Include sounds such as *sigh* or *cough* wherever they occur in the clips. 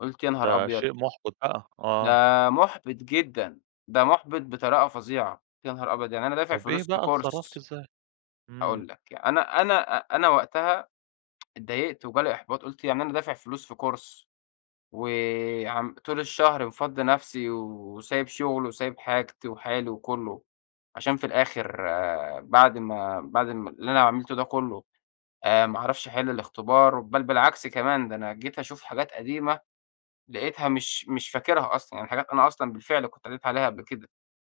قُلت: "يا نهار ده أبيض!". شيء مُحبِط بقى، ده آه. مُحبِط جدًا، ده مُحبِط بطريقة فظيعة. يا نهار أبيض! يعني أنا دافع طَب إيه فلوس في بقى اتصرّفت course إزاي؟ إمم. هاقول لك ي أنا أنا أنا وقتها *tsk* اتضايقت وجا لي إحباط. قُلت يعني أنا دافع فلوس في course، وعم طول الشهر مفضّي نَفسي، وسايب شغلي، وسايب حاجتي وحالي وكلّه، عشان في الآخر بعد ما بعد ال اللي أنا عَملته ده كلّه، آآ، ما أعرفش أحل الاختبار. بل بالعكس كمان، ده أنا جيت أشوف حاجات قديمة لقيتها مش مش فاكرها أصلًا. يعني حاجات أنا أصلًا بالفعل كنت قريت عليها قبل كده.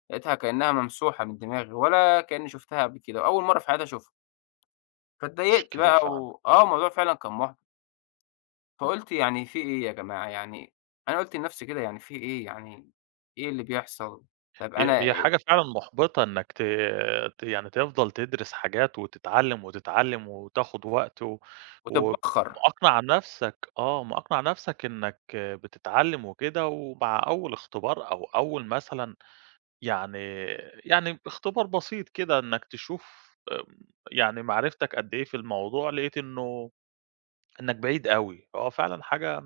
لقيتها كأنها ممسوحة من دماغي، ولا كأني شُفتها قبل كده، وأول مَرّة في حياتي أشوفها. فاتضايقت مشكلة بقى فعلًا. و آه الموضوع فعلًا كان مُحبِط. امم. فقُلت يعني في إيه يا جماعة؟ يعني، أنا قُلت لنَفسي كده يعني في إيه؟ يعني، إيه اللي بيحصل؟ طَب هي أنا هي إي حاجة فعلًا مُحبِطة إنك ت ت يعني تفضل تدرس حاجات وتتعلم، وتتعلم، وتاخد وقت و وتتبخر. ومأقنَع نَفسك، آه، مأقنَع نَفسك إنك بتتعلم وكده، ومع أول اختبار أو أول مثلًا يعني يعني اختبار بسيط كده إنك تشوف، آمم، يعني معرفتك قدّ إيه في الموضوع، لقيت إنه إنك بعيد أوي. هو فعلًا حاجة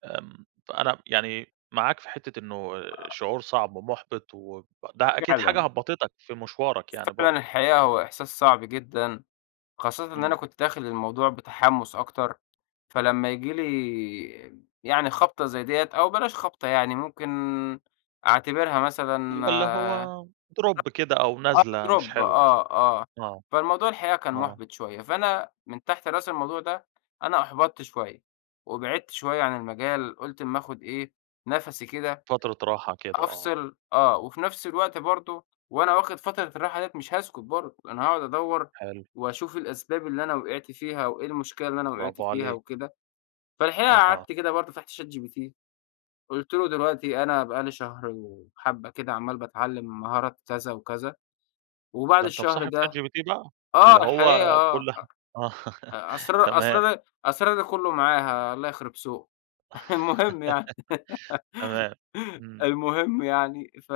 *tsk* آمم، فأنا يعني معاك في حتّة إنه شعور صعب ومُحبِط، وب ده أكيد حاجة فعلًا. هبّطتك في مشوارك يعني فعلًا برضو. الحقيقة هو إحساس صعب جدًا، خاصةً إن أنا امم. كنت داخل الموضوع بتحمُّس أكتر. فلما ييجي لي يعني خَبطة زي دية أو بلاش خَبطة يعني، ممكن أعتبرها مثلًا اللي هو drop كده أو *unintelligible* آه نزلة مش drop حلوة يعني. آه، آه. آه. فالموضوع الحقيقة كان آه. مُحبِط شوية. فأنا من تحت راس الموضوع ده، أنا أُحبطت شوية، وبعدت شوية عن المجال. قُلت اما آخد إيه، نَفَسي كده، فترة راحة كده، آه. أفصل، آه، وفي نَفس الوقت برضو وأنا واخد فترة الراحة دية مش هاسكت برضو، أنا هاقعد أدوّر، حلو. وأشوف الأسباب اللي أنا وقعت فيها، وإيه المشكلة اللي أنا وقعت براڤو فيها عليك. وكده. فالحقيقة أها. قعدت كده برضو فتحت ChatGPT. قُلت له: "دلوقتي أنا بقى لي شهرين وحبة كده عمال باتعلم مهارات كذا وكذا. وبعد ده أنت الشهر مصاحب ده"، ChatGPT بقى؟ آه، اللي هو الحقيقة آه، كل ح آه، *laughs* أ أسرار تمام. أسرارى أسرارى كلّه معاها، الله يخرب سوقه. المهم يعني. *laughs* *laughs* تمام. امم. المهم يعني، ف